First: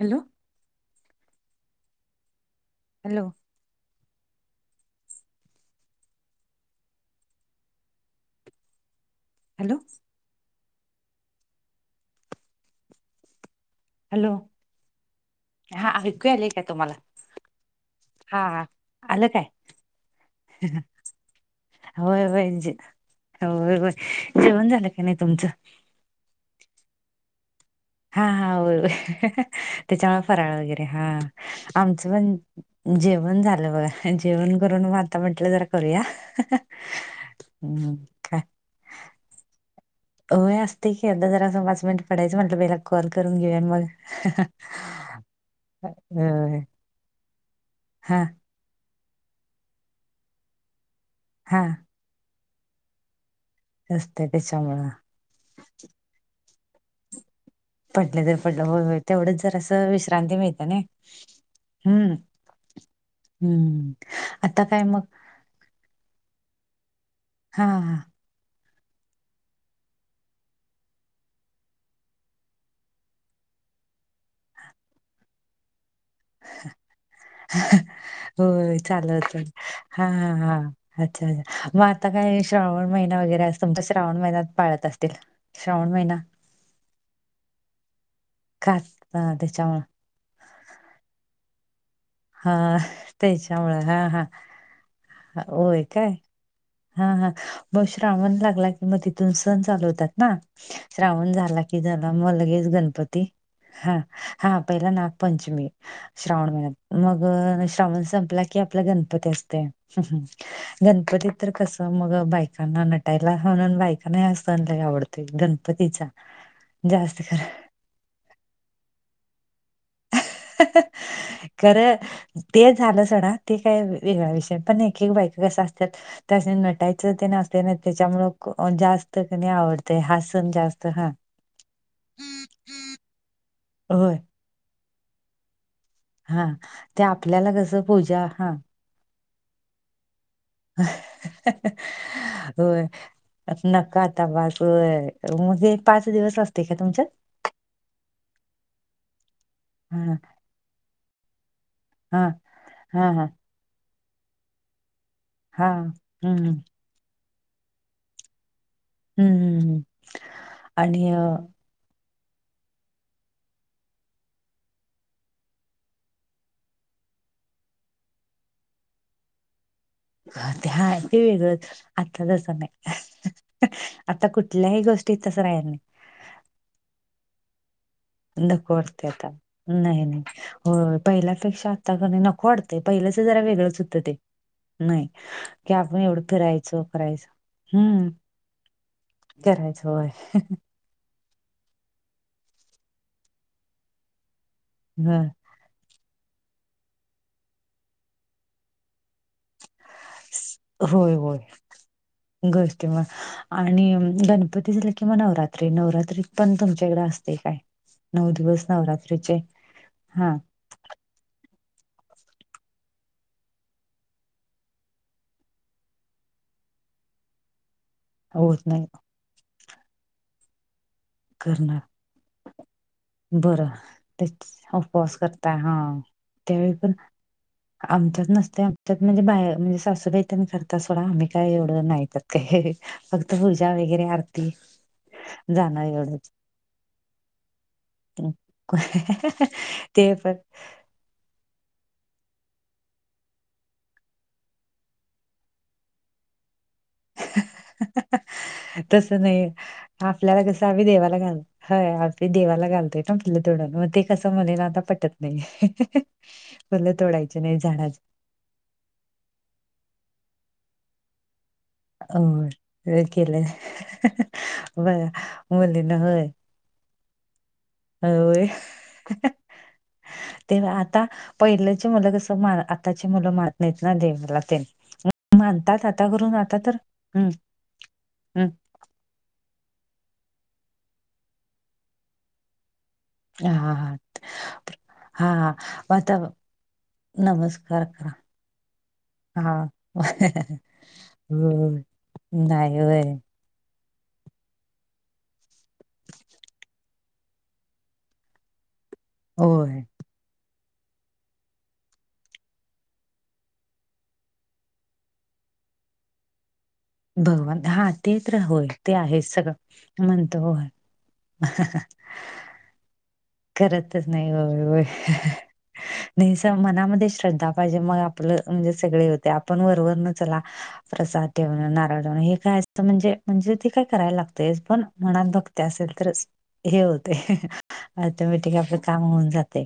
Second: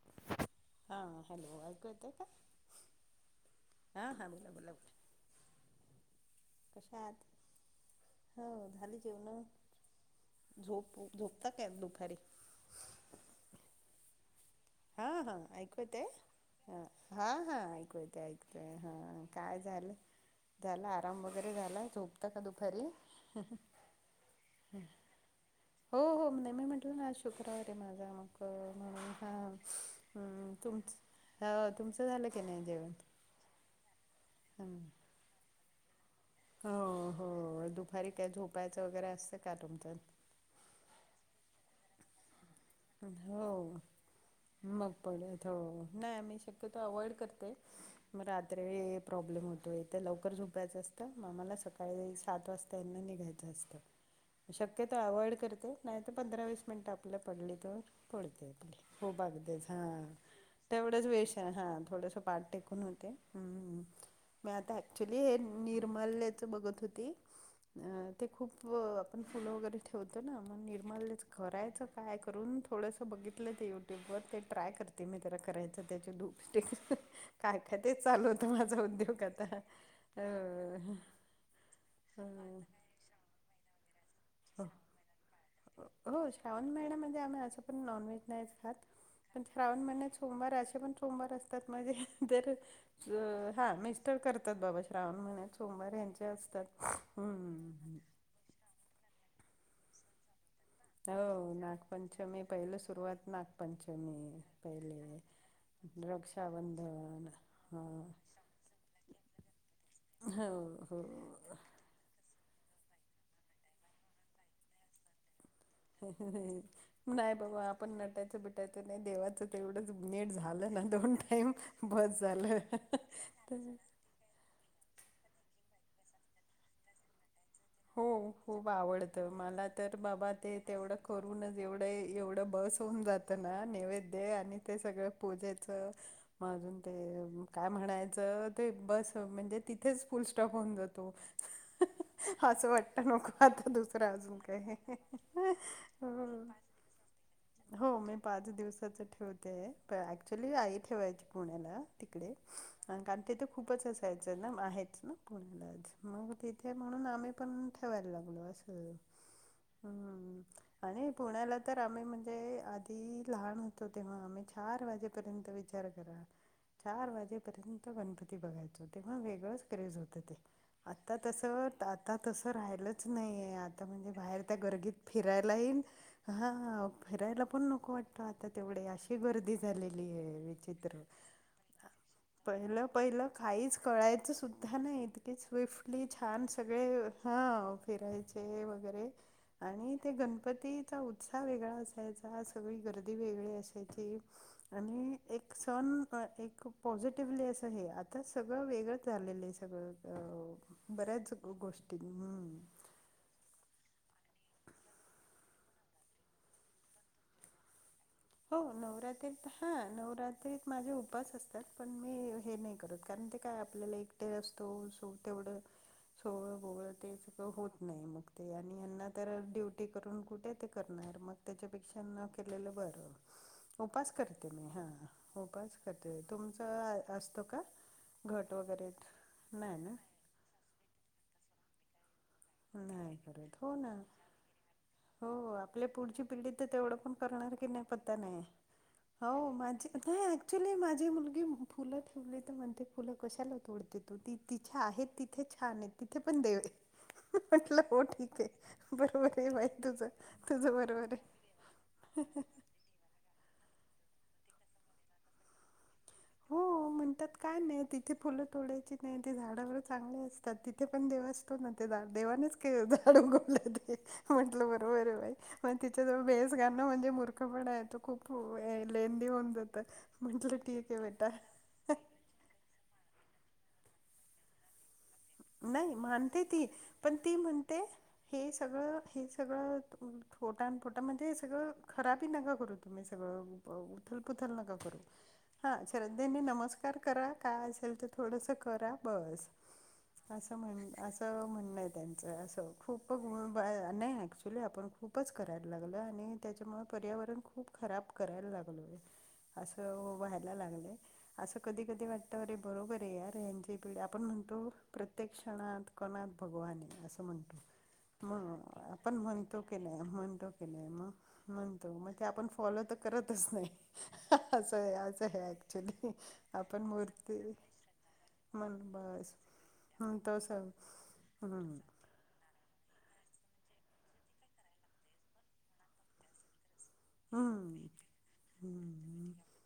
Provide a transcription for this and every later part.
Hello हां hello ऐकू येतय का? हॅलो. हां हां बोला बोला बोला. कशात हो झाली जेवण. हॅलो. झोपू झोपता काय? दुपारी हॅलो. हा हा ऐकू हा येतय आले काय ह तुम्हाला हा हा ऐकू येतय हा ऐकतोय हा. काय झालं. झाला आराम वगैरे झाला. होय झोपता का होय जे दुपारी? होय होय जेवण झालं काय नाय तुमचं? हो हो मी म्हटल ना. शुक्रवार आहे माझा हा मग हा होय होय म्हणून हा. त्याच्यामुळे हम्म फराळ वगैरे. तुमच हा. हो तुमचं आमचं झालं की नाही पण जेवण झालं बघा. जेवण करून हम्म वा आत्ता म्हटल जरा करुया. हो हो दुपारी काय झोपायचं वगैरे असतं का तुमच्यात? होय असतय की आता जरा अस पाच मिनट पडायंच म्हटलं कॉल करून घेऊन हो मग. अ अव्हाइड करते मग रात्री प्रॉब्लेम होतोय ते लवकर झोपायचं असत. म मला हा सकाळी सात वाजताना हितन निघायचं असतं. असते त्याच्यामुळं शक्यतो अव्हइड करते. नाही तर पंधरा वीस मिनिट आपल पडले. तर पडलं तर पडते पडलं आपले होय होय खूप तेवढंच जर अगदीच हा असं विश्रांती मिळते ना तेवढंच वेश हा हम्म थोडंसं पाठ टेकून हम्म‌. मग आता ऍक्चुली निर्मल्याचं बघत होती. हां, हां. अ ते खूप आपण फुलं वगैरे ठेवतो ना मग निर्मलेच करायचं काय? करून थोडंसं बघितलं ते युट्यूबवर ते ट्राय करते मी त्याला करायचं त्याचे धूप. स्टे. काय काय तेच चालू होतं होय माझा चालेल, उद्योग आता चालेल. हां, हां, हां. अ. अच्छा, अच्छा. मग आता अ, काय श्रावण महिना वगैरे अस तुमच्या श्रावण महिन्यात पाळत असतील. श्रावण महिना हो श्रावण महिन्यामध्ये आम्ही असं पण नॉनव्हेज नाहीच का खात. हां, पण त्याच्यामुळं श्रावण महिन्यात सोमवार असे पण सोमवार असतात माझे तर हां, हां त्याच्यामुळं मिस्टर हां. करतात बाबा श्रावण महिन्यात सोमवार ह्यांचे असते. हा. हा. मग श्रावण लागला की मग तिथून सण चालू होतात ना. श्रावण हो झाला कि झाला मग नागपंचमी लगेच पहिलं गणपती. सुरुवात हा नागपंचमी हा पहिला पहिले नागपंचमी. श्रावण महिन्यात. रक्षाबंधन मग हा श्रावण संपला की आपला गणपती असतंय. ह् हो हो गणपतीत तर कस अस मग बायकांना नटायला म्हणून बायकांना हा सण लय आवडतो. गणपतीचा जास्त खरं. पण नटायचं बिटायचं नाही देवाचं तेवढंच भे झालं नंतर टाईम खरं बस झालं. ते सोडा ते काय वेगळा विषय पण एक एक बायका कस असत्यात त्यांना नटायचं तेन हो खूप आवडत. मला तर आवडतंय हा बाबा सण ते जास्त तेवढं हा करूनच एवढ एवढ बस होउन जात ना होय नैवेद्य आणि ते सगळ पूजे च हा अजून ते आपल्याला काय कसं पूजा म्हणायचं हा ते बस म्हणजे तिथेच फुल स्टॉप होऊन जातो. [inaudible] असं होय. वाटतं नको आता नका दुसरं आता अजून बास काही होय. मग ते पाच दिवस हो असतय काय तुमच्यात? [inaudible] हो मी पाच दिवसाच ठेवतेय पण हा ऍक्च्युली आई ठेवायची पुण्याला हा तिकडे हा कारण हा तेथे खूपच असायचं ना आहेच ना हा पुण्यालाच मग हम्म तिथे म्हणून आम्ही पण ठेवायला लागलो अस. हम्म आणि पुण्या तर आम्ही म्हणजे आधी लहान होतो तेव्हा आम्ही चार वाजेपर्यंत विचार कर चार वाजेपर्यंत गणपती बघायचो तेव्हा वेगळंच क्रेज होत. ते हा आता ते तस वेगळंच आता तसं राहिलंच नाही ये आता म्हणजे बाहेर त्या कुठल्याही गर्दित गोष्टीत तसं फिरायला राहिल नाही येईन हां हा फिरायला पण नको वाटतं आता नको तेवढे वाटते अशी आता गर्दी नाही झालेली नाही ये होय विचित्र पहिल्यापेक्षा आता कणी नको वाटतंय पहिलं पहिलंच पहिलं जरा काहीच वेगळंच होतं ते कळायचं सुद्धा नाही इतके की आपण स्विफ्टली एवढं छान फिरायचो सगळे करायचो हा हम्म फिरायचे वगैरे करायचो आणि ते गणपतीत चा उत्साह वेगळा असायचा सगळी गर्दी वेगळी असायची आणि होय एक सण एक पॉझिटिव्हली असं हे आता सगळं वेगळंच झालेलं आहे सगळं बऱ्याच गोष्टीं हम्म देवा आणि गणपती झाला किंवा नवरात्री नवरात्री पण तुमच्या इकडें असते काय नऊ हो दिवस नवरात्रीचे नवरात्रीत हा हा नवरात्रीत माझे उपास असतात पण मी हे नाही करत कारण की काय आपल्याला एकटे असतो सो तेवढं सोळं वोगळं ते सगळं होत नाही मग ते होत आणि नाही यांना तर ड्युटी करून कुठे ते करणार तर मग करणार त्याच्यापेक्षा न केलेलं बरं बरं उपास करते मी हां, उपवास करता हा उपास करते. त्यावेळी तुमचं पण अ- असतो का? आमच्याच घट नसते वगैरे आमच्यात म्हणजे बाया नाही म्हणजे ना? सासूबाई त्यांनी करतात सोडा आम्ही काय एवढं नाही हे नाही फक्त करत. पूजा हो ना. वगैरे आरती जाणं एवढ ण नाही प ते पण मा माझी मुलगी फुलं तोडली तर म्हणते फुलं कशाला तोडते तो ती तिच्याे आहेत तिथे छान आहेत तिथे पण देव म्हटलं हो ठीक आहे तस बरोबर नाही आहे बाई तुझं आपल्याला कसं तुझं आम्ही बरोबर देवाला आहे. घाल हय आप ते देवाला घालतोय ना आपलं तोडून मग ते कसं म्हलेला आता पटत नाही हो फुलं म्हणतात तोडायची काय नाही झाडच तिथे फुलं तोडायची नाही ते झाडावर चांगले असतात तिथे पण देव अस्तो ना देवानेच के होय झाड केलंय उगल ते म्हंटलं बर बरोबर आहे बाई म मुलींना तिच्या ज होय भेस ना म्हणजे मुूर्खपना आहे तो खूप होय लेंदी होऊन जात म्हंटलं ते ठिक आता पहिलेचे मुलं कस मार आताचे मुलं मानत नाहीत ना देवाला ते मानतात नाही आता करून आ मानते ती पण ती म्हणते हे सगळं हे सगळं फोटा फोटा म्हणजे सगंळ खराबी नकां करू तुम्ही हा हा उथल पुथल नका करू हा श्रद्धेने नमस्कार करा काय नमस्कार असेल तर करा थोडस करा बस हा असं म्हण असं हो म्हणणं ये त्यांचं असं नाही होय खूप बा नाही ॲक्च्युली आपण खूपच करायला लागलं आणि त्याच्यामुळे पर्यावरण खूप खराब करायला लागलोय अस होय व्हायल लागलय अस कधी कधी वाटत अरे बरोबर आहे यारे यांची पिढी आपण म्हणतो प्रत्येकक्ष्षणात कणाात भगवान ये असं म्हणतो भगवान हा ते तर होय मग ते आपण आहे सगळं म्हणतो की नाही म्हणतो की नहीं मग म्हणतो मग ते आपण फॉलो करतच करतच नाही होय अस होय ये असये ऍक्च्युली नाही स आपण मनामध्ये मूर्ती श्रद्धा पाहिजे मग म्हणजे मग सगळे होते बस आपण वरवररन हं चला तस प्रसाद ठेवण हम्म नारळ ठेवण हे काय तर म्हणजे म्हणजे ते काय करायला लागतय पण मनात भक्ति असेल तर हे होत ते हम्म ऑटोमॅटिक आपलं काम होऊन हम्म जाते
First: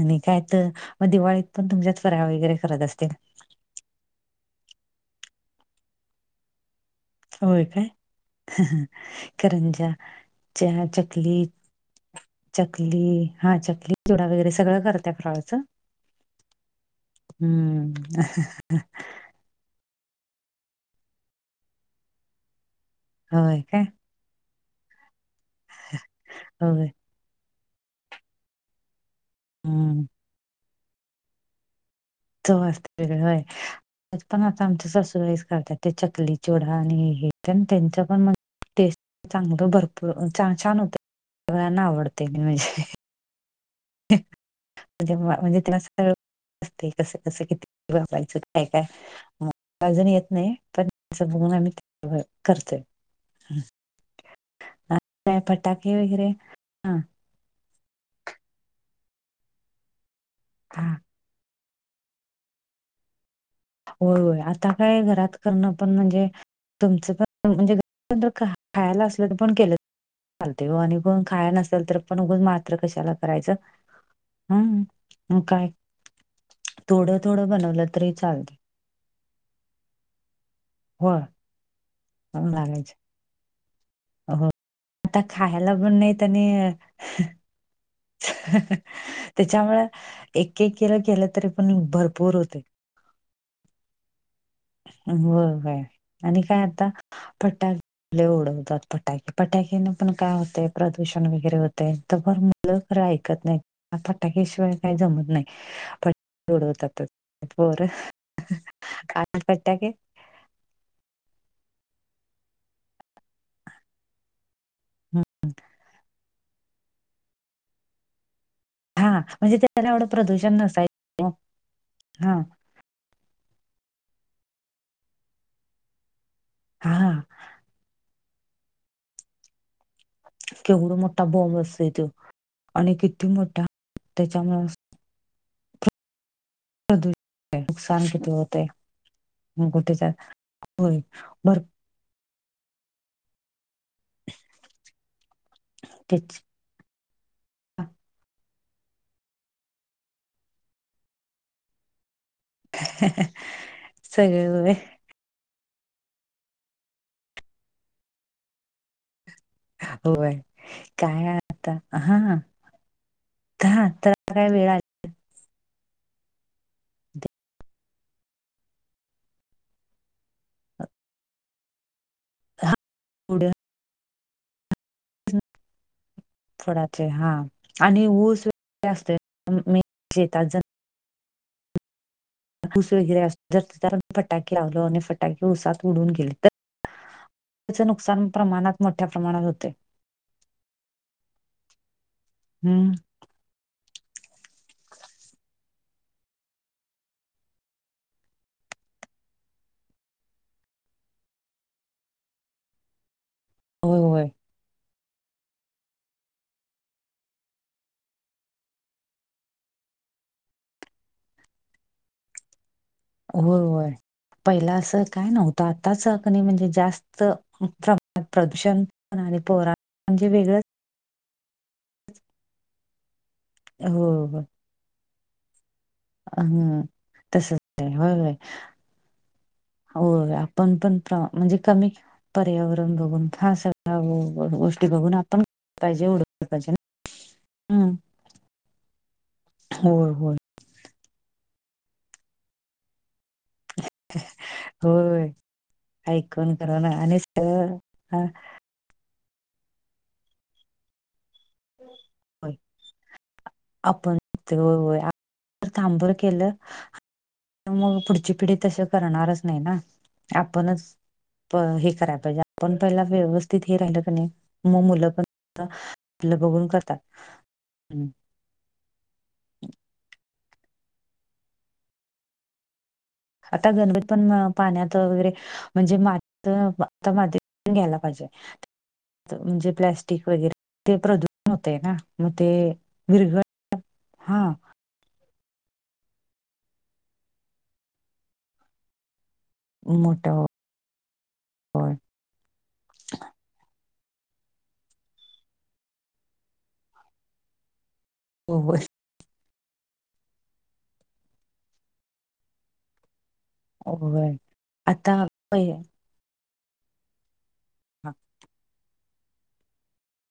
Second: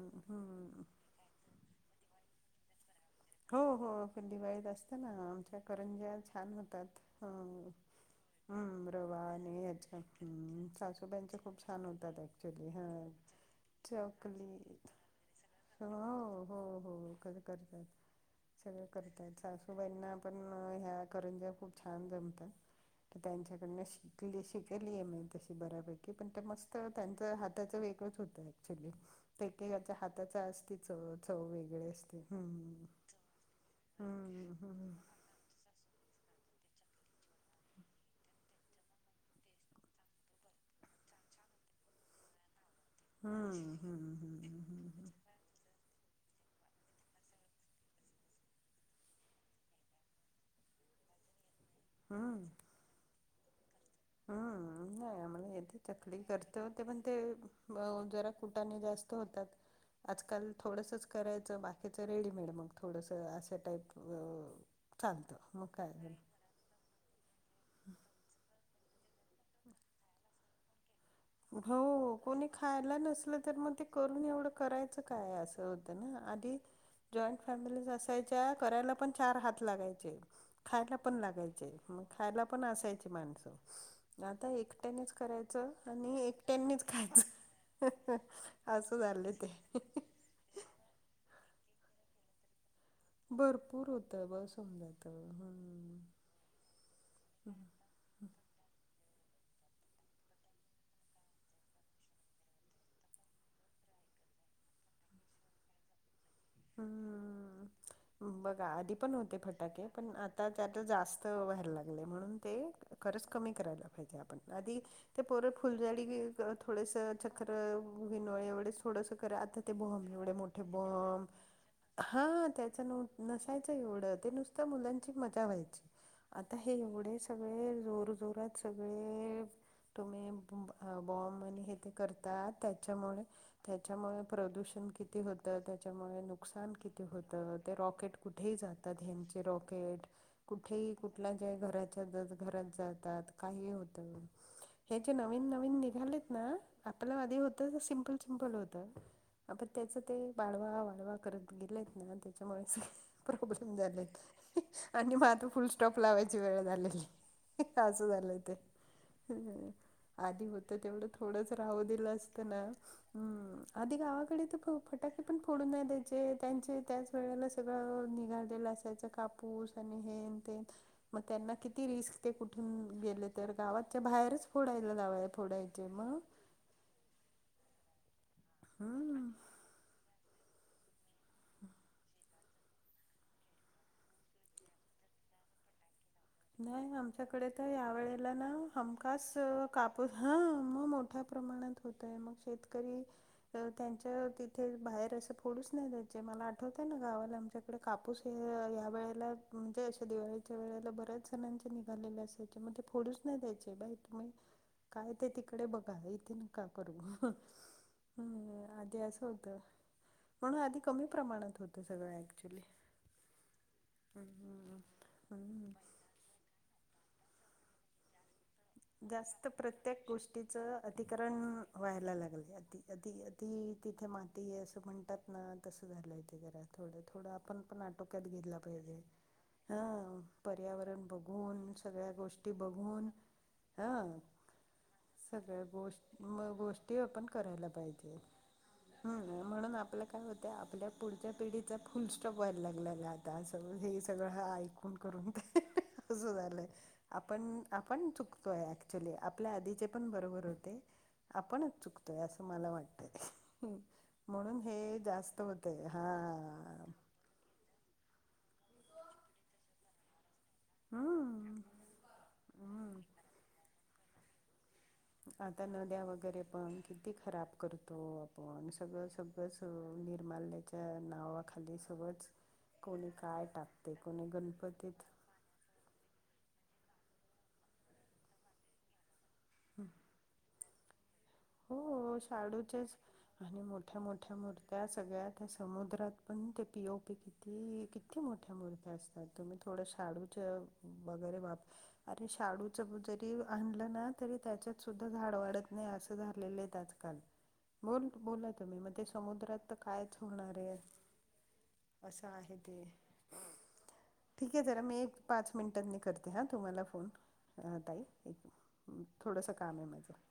आणि काय तर हम्म मग दिवाळीत पण तुमच्यात फराळ वगैरे करत असतील. हो हो ते दिवाळीत असतना आमच्या करंज्या छान होतात. होय हां. काय हम्म रवा आणि करंजा याच्या चहा सासूबाईंच्या चकली खूप छान होतात. ऍक्च्युली हं चकली हा चकली चिवडा वगैरे सगळ करतात फराळाच. हो हो हो खर करतात हम्म सगळ करतात. सासू वहिनींना पण ह्या करंजा खूप छान जमतात तर होय त्यांच्याकडन काय शिकली. त शिकलीये मी तशी बऱ्यापैकी पण ते मस्त होय त्यांचा हात त्याच वेगळंच होत. ऍक्च्युली एकेकांचं हम्म हातच असती चव चव वेगळे अस चव असते वेगळी होय पण हम्म आता आमच्या हम्म सासुबाईच करतात. ते चकली चिवडा आणि हे पण त्यांचकडन टेस्ट चांगल भरपूर छान होत. सगळ्यांना आवडते मेन म्हणजे. हम् हम्म म्हणजे म्हणजे तला स अस कस कस किती वापरायच काय काय. अजून येत नाही पण त्याच बघून आम्ही हम्म करतोय. हम्म आणि नाही काय आम्हाला यथे फटाके चकली वगैरे करतो ते हा पण ते अ जरा कुटाने जास्त होतात. आजकाल हा थोडसच करायच बाकीच रेडीमेड मग थोडस असे होय होय आता काय घरात करण पण काय म्हणजे. तुमच पण म्हणजे घरात खायला असल तर पण केल चालते. ओ आणि पण खाया नसेल तर हो उगच कोणी मात्र खायला कशाला नसल करायचं तर मग ते करून एवढ हम्म करायच काय अस हो आधी थोडं जॉईंट थोडं बनवलं फॅमिलीज तरी असायच्या चालते करायला. पण चार हात लागायचे खायला पण होय लागायचे मग खायला चांगलं पण लागायचं असायचे माणस. आता हो एकट्यानेच आता करायच खायला पण आणि नाहीत एकट्यानीच खायच. अस झालय ते. त्याच्यामुळे एक एक किलो केल तरी पण भरपूर होतय. भरपूर होतय बस होऊन जाईल. होय होय आणि काय आता फटाके आपले उडवतात फटाके फटाकेन पण काय होतय. प्रदूषण वगैरे होतय तर मग मुलं खर ऐकत नाही फटाके शिवाय काही जमत नाही. पण उडवतात पोर हम्म बघा आधी पण होते आता फटाके पण आता त्यात जास्त व्हायला लागलाय म्हणून ते खरच कमी करायला पाहिजे आपण आधी हं. ते पोर फुलझाडी घेऊन. थोडेस चक्र वीनोळे एवढेस थोडस हा करा म्हणजे आता ते त्याला एवढं बॉम्ब एवढे प्रदूषण मोठे नसायच बॉम्ब हा त्याच नसायच एवढ ते नुसत मुलांची मजा व्हायची. आता हे हा एवढे सगळे जोर जोरात सगळे तुम्ही केवढा बॉम्ब मोठा आणि हे असतोय ते तो करतात आणि त्याच्यामुळे किती मोठा त्याच्यामुळे प्रदूषण किती. किती होते त्याच्यामुळे नको. नुकसान किती प्रदूषण होत ते नुकसान रॉकेट किती कुठेही होतय जातात. ह्यांचे कुठे रॉकेट जा कुठेही होय कुठल्या ज्या भरपूर घरात जस घरात जातात काहीही होत हे जे नवीन नवीन निघालेत त्याची ना आपल आधी होत ते सिंम्पल सिंम्पल होत. त्याच ते बाळवा वाढवा परत गेलेत ना त्याच्या मुळेच सगळे प्रॉब्लेम झालेत. सगळे होय आणि माझ फुल स्टॉप लावायची वेळ झालेली अस झालय. ते होय आधी होत तेवढ काय थोडच आता राहू दिल हा असत ना हम्म हा आधी त्याला गावाकडे काय ते वेळ आली फटाके पण फोडून नाही देत. ते त्यांचे, त्याच वेळेला सगळं निघालेलं असायच कापूस आणि हेन तेन. मग त्यांना किती रिस्क. ते कुठून हा गेले तर पुढे गावाच्या बाहेरच फोडायला लावाय फोडायचे मग फोडायचे हा, आणि ऊस तेन असतेे. हम्म आणि मेन शेतात जाते. [unintelligible] ऊस वगैरे अस जर फटाके लावल आणि फटाके ऊसात उडून गेले तर नाही आमच्याकडे तर त्याचं या नुकसान वेळेला ना, प्रमाणात मोठ्या हमखास प्रमाणात होते काप प, हा मग मोठ्या प्रमाणात होतय मग हम्म शेतकरी तर त्यांच्या तिथे बाहेर असं पडूच नाही दयाचं, मला आठवतय ना गावाला आमच्या इकडे कापूस हे ह्या वेळेला म्हणजे अशा दिवाळीच्या वेळेला बऱ्याच असं माणसं निघालेले असायचे, मग ते फोडूच नाही द्यायचे. बाई होय होय तुम्ही काय ते तिकडे बघा, इथून नका करू हम्म आधी असं होत. म्हणून आधी कमी प्रमाणात होतं सगळं ऍक्च्युली. होय, होय पहिला हम्म असं काय नव्हतं हम्म आताच कणी म्हणजे जास्त प्रदूषण आणि जास्त पोरा प्रत्येक म्हणजे वेगळंच. गोष्टीचं अतिकरण व्हायला लागले, अति, अति हो -तिथे हो माती असं म्हणतात ना. कसं झालंय तेे घरात, हम्म थोडं थोडं तसच आपण पण आहे होय आटोक्यात होय गेला पाहिजे. हा होय आपण पण पर्यावरण प्र म्हणजे बघून, कमी सगळ्या गोष्टी पर्यावरण बघून. सगळ्या हा, गो- गोष्टी बघून आपण सगळ्या पाहिजे गोष्ट, उडवलं म पाहिजे गोष्टी ओपन करायला ना हम्म. पाहिजे. हम म्हणून आपला होय काय होय होतं, आपल्या पुढच्या पिढीचा फुल स्टॉप व्हायला लागलेला आज. आता सगळ हे सगळं ऐकून होय करून ते, असं ऐकून झालंय करून आणि आपण, सगळं आपण हा, चुकतोय ऍक्चुली आपल्या आधीचे पण बरोबर होते. आपणच चुकतोय असं होय. मला वाटतय आपण ते- म्हणून होय हे होय आपण जास्त ते होतंय थांबर केलं हा मग पुढची पिढी तसं करणारच नाही ना. आपणच हम्म. हे करायला पाहिजे, आपण हम्म पहिला व्यवस्थित हे राहिलं कणी मग मुलं पण आता नद्या आपलं वगैरे बघून पण करतात किती खराब करतो. हम्म. पण सगळं, सगळंच निर्मल्याच्या नावाखाली सगळंच कोणी का आता गणबत्याना पण पाण्यात वगैरे. म्हणजे मातता, माती घ्यायला पाहिजे म्हणजे प्लस्टिक वगैरे. ते प्रदूषण होते ना, हो मग ते शाडूचेच विरघळ हा. त्या सगळ्या त्या समुद्रात पण ते पि, ओ, पी किती, किती मोठ्या मुर्त्या असतात. तुम्ही थोड मोठा शाडूच्या वगैरे वाप होय अरे शाडूचं जरी आणलं ना, तरी त्याच्यात सुद्धा झाड वाढत नाही अस झालेलं आहे आजकाल बोल, बोला तुम्ही होय मग ते समुद्रात तर कायच होणार आहे, असं आहे ते. होय. ठीक आहे जरा मी, एक आता पाच पहि मिनिटनी करते ते हां तुम्हाला फोन ताई, एक थोडंसं काम आहे माझं.